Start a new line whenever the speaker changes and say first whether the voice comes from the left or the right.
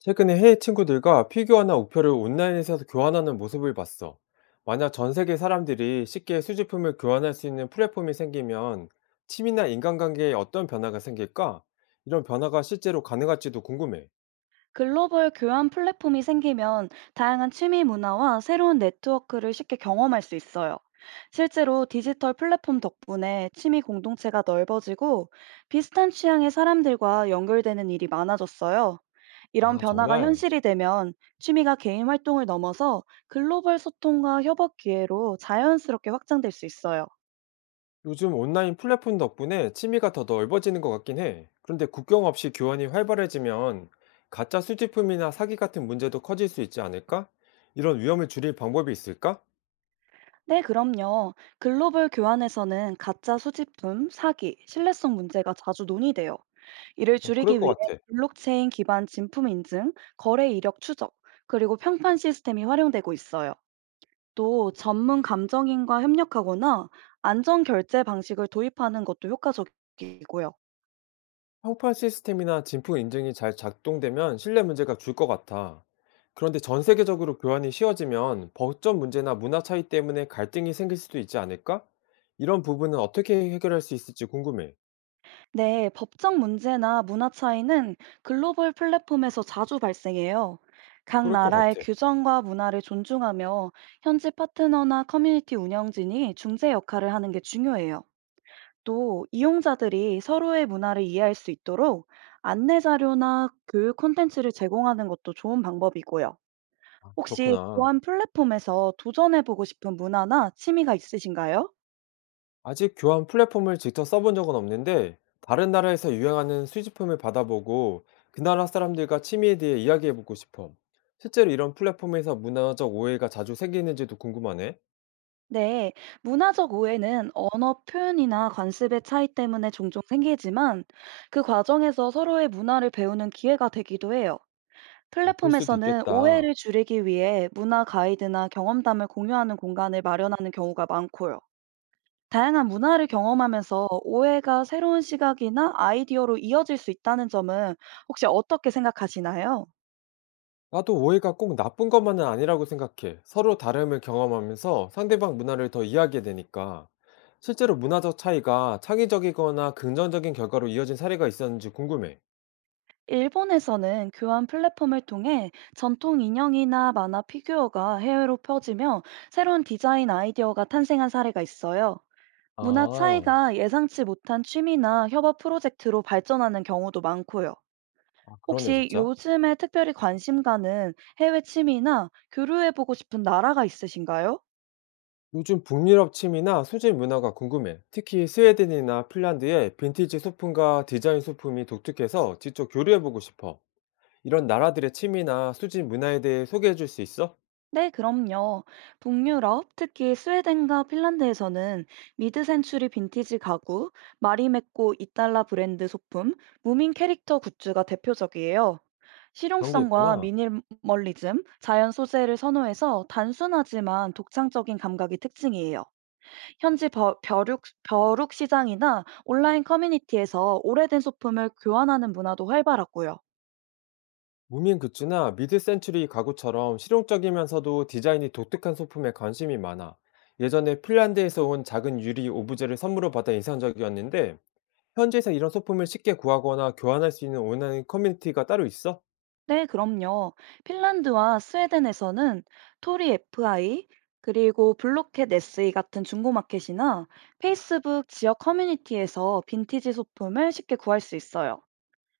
left: 최근에 해외 친구들과 피규어나 우표를 온라인에서 교환하는 모습을 봤어. 만약 전 세계 사람들이 쉽게 수집품을 교환할 수 있는 플랫폼이 생기면 취미나 인간관계에 어떤 변화가 생길까? 이런 변화가 실제로 가능할지도 궁금해.
right: 글로벌 교환 플랫폼이 생기면 다양한 취미 문화와 새로운 네트워크를 쉽게 경험할 수 있어요. 실제로 디지털 플랫폼 덕분에 취미 공동체가 넓어지고 비슷한 취향의 사람들과 연결되는 일이 많아졌어요. 이런
left: 아,
right: 변화가
left: 정말?
right: 현실이 되면 취미가 개인 활동을 넘어서 글로벌 소통과 협업 기회로 자연스럽게 확장될 수 있어요.
left: 요즘 온라인 플랫폼 덕분에 취미가 더 넓어지는 것 같긴 해. 그런데 국경 없이 교환이 활발해지면 가짜 수집품이나 사기 같은 문제도 커질 수 있지 않을까? 이런 위험을 줄일 방법이 있을까?
right: 네, 그럼요. 글로벌 교환에서는 가짜 수집품, 사기, 신뢰성 문제가 자주 논의돼요. 이를
left: 어, 그럴
right: 줄이기
left: 것
right: 위해
left: 같아.
right: 블록체인 기반 진품 인증, 거래 이력 추적, 그리고 평판 시스템이 활용되고 있어요. 또 전문 감정인과 협력하거나 안전 결제 방식을 도입하는 것도 효과적이고요.
left: 평판 시스템이나 진품 인증이 잘 작동되면 신뢰 문제가 줄 것 같아. 그런데 전 세계적으로 교환이 쉬워지면 법적 문제나 문화 차이 때문에 갈등이 생길 수도 있지 않을까? 이런 부분은 어떻게 해결할 수 있을지 궁금해.
right: 네, 법적 문제나 문화 차이는 글로벌 플랫폼에서 자주 발생해요. 각
left: 그럴 것
right: 나라의
left: 같아.
right: 규정과 문화를 존중하며 현지 파트너나 커뮤니티 운영진이 중재 역할을 하는 게 중요해요. 또 이용자들이 서로의 문화를 이해할 수 있도록 안내 자료나 교육 콘텐츠를 제공하는 것도 좋은 방법이고요. 혹시
left: 그렇구나.
right: 보안 플랫폼에서 도전해보고 싶은 문화나 취미가 있으신가요?
left: 아직 교환 플랫폼을 직접 써본 적은 없는데 다른 나라에서 유행하는 수집품을 받아보고 그 나라 사람들과 취미에 대해 이야기해보고 싶어. 실제로 이런 플랫폼에서 문화적 오해가 자주 생기는지도 궁금하네.
right: 네, 문화적 오해는 언어 표현이나 관습의 차이 때문에 종종 생기지만 그 과정에서 서로의 문화를 배우는 기회가 되기도 해요.
left: 아, 그럴 수도
right: 플랫폼에서는
left: 있겠다.
right: 오해를 줄이기 위해 문화 가이드나 경험담을 공유하는 공간을 마련하는 경우가 많고요. 다양한 문화를 경험하면서 오해가 새로운 시각이나 아이디어로 이어질 수 있다는 점은 혹시 어떻게 생각하시나요?
left: 나도 오해가 꼭 나쁜 것만은 아니라고 생각해. 서로 다름을 경험하면서 상대방 문화를 더 이해하게 되니까. 실제로 문화적 차이가 창의적이거나 긍정적인 결과로 이어진 사례가 있었는지 궁금해.
right: 일본에서는 교환 플랫폼을 통해 전통 인형이나 만화 피규어가 해외로 퍼지며 새로운 디자인 아이디어가 탄생한 사례가 있어요. 문화
left: 아,
right: 차이가 예상치 못한 취미나 협업 프로젝트로 발전하는 경우도 많고요.
left: 아 그러네,
right: 혹시
left: 진짜.
right: 요즘에 특별히 관심 가는 해외 취미나 교류해보고 싶은 나라가 있으신가요?
left: 요즘 북유럽 취미나 수질 문화가 궁금해. 특히 스웨덴이나 핀란드의 빈티지 소품과 디자인 소품이 독특해서 직접 교류해보고 싶어. 이런 나라들의 취미나 수질 문화에 대해 소개해줄 수 있어?
right: 네, 그럼요. 북유럽, 특히 스웨덴과 핀란드에서는 미드센추리 빈티지 가구, 마리메꼬 이탈라 브랜드 소품, 무민 캐릭터 굿즈가 대표적이에요.
left: 그런 게
right: 실용성과
left: 있구나.
right: 미니멀리즘, 자연 소재를 선호해서 단순하지만 독창적인 감각이 특징이에요. 현지 벼룩 시장이나 온라인 커뮤니티에서 오래된 소품을 교환하는 문화도 활발하고요.
left: 무민 굿즈나 미드센추리 가구처럼 실용적이면서도 디자인이 독특한 소품에 관심이 많아. 예전에 핀란드에서 온 작은 유리 오브제를 선물로 받아 인상적이었는데, 현지에서 이런 소품을 쉽게 구하거나 교환할 수 있는 온라인 커뮤니티가 따로 있어?
right: 네, 그럼요. 핀란드와 스웨덴에서는 토리 FI, 그리고 블로켓 SE 같은 중고마켓이나 페이스북 지역 커뮤니티에서 빈티지 소품을 쉽게 구할 수 있어요.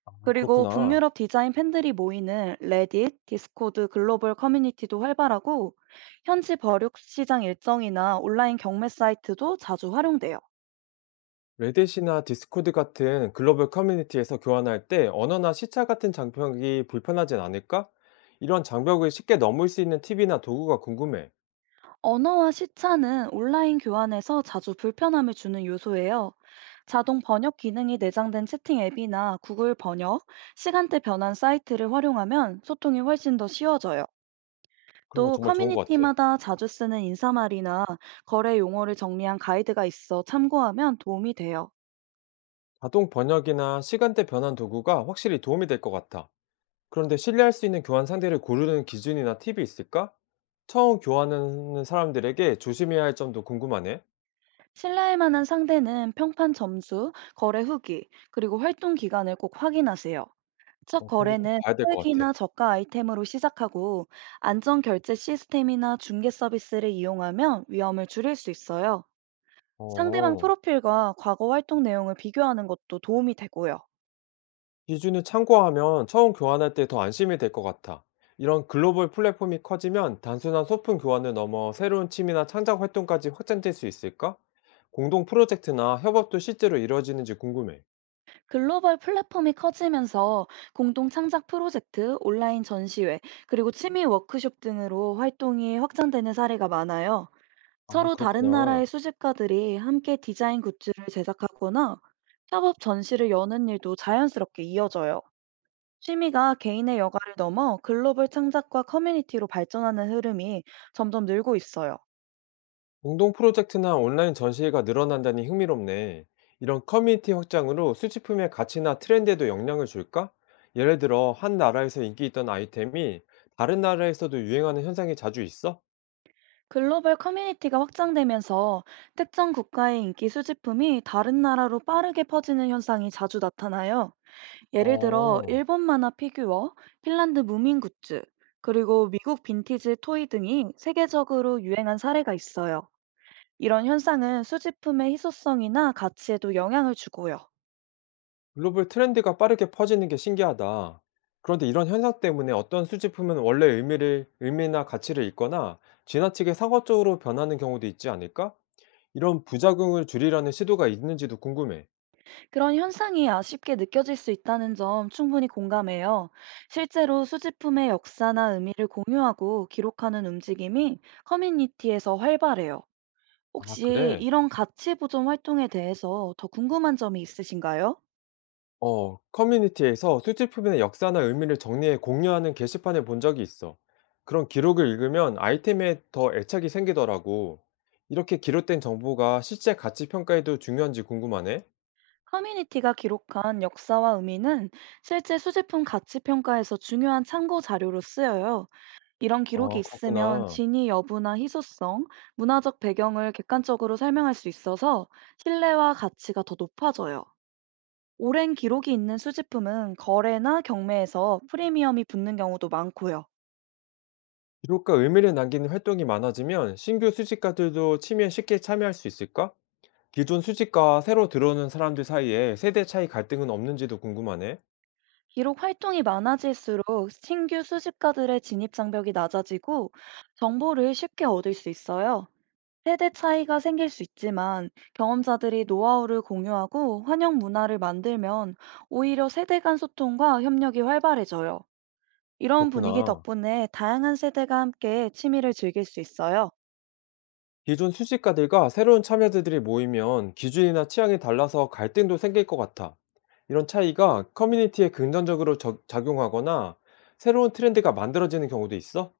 left: 아,
right: 그리고
left: 그렇구나.
right: 북유럽 디자인 팬들이 모이는 레딧, 디스코드 글로벌 커뮤니티도 활발하고 현지 버육 시장 일정이나 온라인 경매 사이트도 자주 활용돼요.
left: 레딧이나 디스코드 같은 글로벌 커뮤니티에서 교환할 때 언어나 시차 같은 장벽이 불편하진 않을까? 이런 장벽을 쉽게 넘을 수 있는 팁이나 도구가 궁금해.
right: 언어와 시차는 온라인 교환에서 자주 불편함을 주는 요소예요. 자동 번역 기능이 내장된 채팅 앱이나 구글 번역, 시간대 변환 사이트를 활용하면 소통이 훨씬 더 쉬워져요.
left: 그런 거
right: 또
left: 정말 좋은 것 같아.
right: 커뮤니티마다 자주 쓰는 인사말이나 거래 용어를 정리한 가이드가 있어 참고하면 도움이 돼요.
left: 자동 번역이나 시간대 변환 도구가 확실히 도움이 될 것 같아. 그런데 신뢰할 수 있는 교환 상대를 고르는 기준이나 팁이 있을까? 처음 교환하는 사람들에게 조심해야 할 점도 궁금하네.
right: 신뢰할 만한 상대는 평판 점수, 거래 후기, 그리고 활동 기간을 꼭 확인하세요. 첫
left: 어, 그런 거 꼭
right: 거래는
left: 봐야 될
right: 혜
left: 것
right: 액이
left: 같아.
right: 나 저가 아이템으로 시작하고 안전 결제 시스템이나 중개 서비스를 이용하면 위험을 줄일 수 있어요. 상대방
left: 어,
right: 프로필과 과거 활동 내용을 비교하는 것도 도움이 되고요.
left: 기준을 참고하면 처음 교환할 때 더 안심이 될 것 같아. 이런 글로벌 플랫폼이 커지면 단순한 소품 교환을 넘어 새로운 취미나 창작 활동까지 확장될 수 있을까? 공동 프로젝트나 협업도 실제로 이루어지는지 궁금해.
right: 글로벌 플랫폼이 커지면서 공동 창작 프로젝트, 온라인 전시회, 그리고 취미 워크숍 등으로 활동이 확장되는 사례가 많아요.
left: 아,
right: 서로 다른
left: 그렇구나.
right: 나라의 수집가들이 함께 디자인 굿즈를 제작하거나 협업 전시를 여는 일도 자연스럽게 이어져요. 취미가 개인의 여가를 넘어 글로벌 창작과 커뮤니티로 발전하는 흐름이 점점 늘고 있어요.
left: 공동 프로젝트나 온라인 전시회가 늘어난다니 흥미롭네. 이런 커뮤니티 확장으로 수집품의 가치나 트렌드에도 영향을 줄까? 예를 들어, 한 나라에서 인기 있던 아이템이 다른 나라에서도 유행하는 현상이 자주 있어?
right: 글로벌 커뮤니티가 확장되면서 특정 국가의 인기 수집품이 다른 나라로 빠르게 퍼지는 현상이 자주 나타나요. 예를 들어
left: 어,
right: 일본 만화 피규어, 핀란드 무민 굿즈, 그리고 미국 빈티지 토이 등이 세계적으로 유행한 사례가 있어요. 이런 현상은 수집품의 희소성이나 가치에도 영향을 주고요.
left: 글로벌 트렌드가 빠르게 퍼지는 게 신기하다. 그런데 이런 현상 때문에 어떤 수집품은 의미나 가치를 잃거나 지나치게 상업적으로 변하는 경우도 있지 않을까? 이런 부작용을 줄이려는 시도가 있는지도 궁금해.
right: 그런 현상이 아쉽게 느껴질 수 있다는 점 충분히 공감해요. 실제로 수집품의 역사나 의미를 공유하고 기록하는 움직임이 커뮤니티에서 활발해요.
left: 아,
right: 혹시
left: 그래?
right: 이런 가치 보존 활동에 대해서 더 궁금한 점이 있으신가요?
left: 어, 커뮤니티에서 수집품의 역사나 의미를 정리해 공유하는 게시판을 본 적이 있어. 그런 기록을 읽으면 아이템에 더 애착이 생기더라고. 이렇게 기록된 정보가 실제 가치 평가에도 중요한지 궁금하네.
right: 커뮤니티가 기록한 역사와 의미는 실제 수집품 가치 평가에서 중요한 참고 자료로 쓰여요. 이런 기록이
left: 아,
right: 있으면
left: 그렇구나.
right: 진위 여부나 희소성, 문화적 배경을 객관적으로 설명할 수 있어서 신뢰와 가치가 더 높아져요. 오랜 기록이 있는 수집품은 거래나 경매에서 프리미엄이 붙는 경우도 많고요.
left: 기록과 의미를 남기는 활동이 많아지면 신규 수집가들도 취미에 쉽게 참여할 수 있을까? 기존 수집가와 새로 들어오는 사람들 사이에 세대 차이 갈등은 없는지도 궁금하네.
right: 기록 활동이 많아질수록 신규 수집가들의 진입 장벽이 낮아지고 정보를 쉽게 얻을 수 있어요. 세대 차이가 생길 수 있지만 경험자들이 노하우를 공유하고 환영 문화를 만들면 오히려 세대 간 소통과 협력이 활발해져요. 이런 분위기
left: 그렇구나.
right: 덕분에 다양한 세대가 함께 취미를 즐길 수 있어요.
left: 기존 수집가들과 새로운 참여자들이 모이면 기준이나 취향이 달라서 갈등도 생길 것 같아. 이런 차이가 커뮤니티에 긍정적으로 작용하거나 새로운 트렌드가 만들어지는 경우도 있어?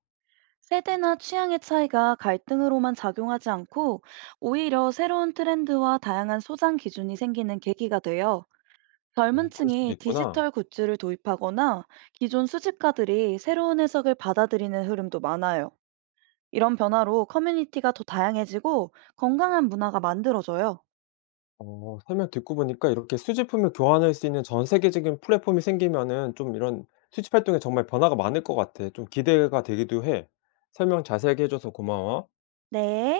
right: 세대나 취향의 차이가 갈등으로만 작용하지 않고 오히려 새로운 트렌드와 다양한 소장 기준이 생기는 계기가 돼요.
left: 어,
right: 젊은
left: 그럴 수도
right: 층이
left: 있구나.
right: 디지털 굿즈를 도입하거나 기존 수집가들이 새로운 해석을 받아들이는 흐름도 많아요. 이런 변화로 커뮤니티가 더 다양해지고 건강한 문화가 만들어져요.
left: 어, 설명 듣고 보니까 이렇게 수집품을 교환할 수 있는 전 세계적인 플랫폼이 생기면은 좀 이런 수집 활동에 정말 변화가 많을 것 같아. 좀 기대가 되기도 해. 설명 자세하게 해줘서 고마워.
right: 네.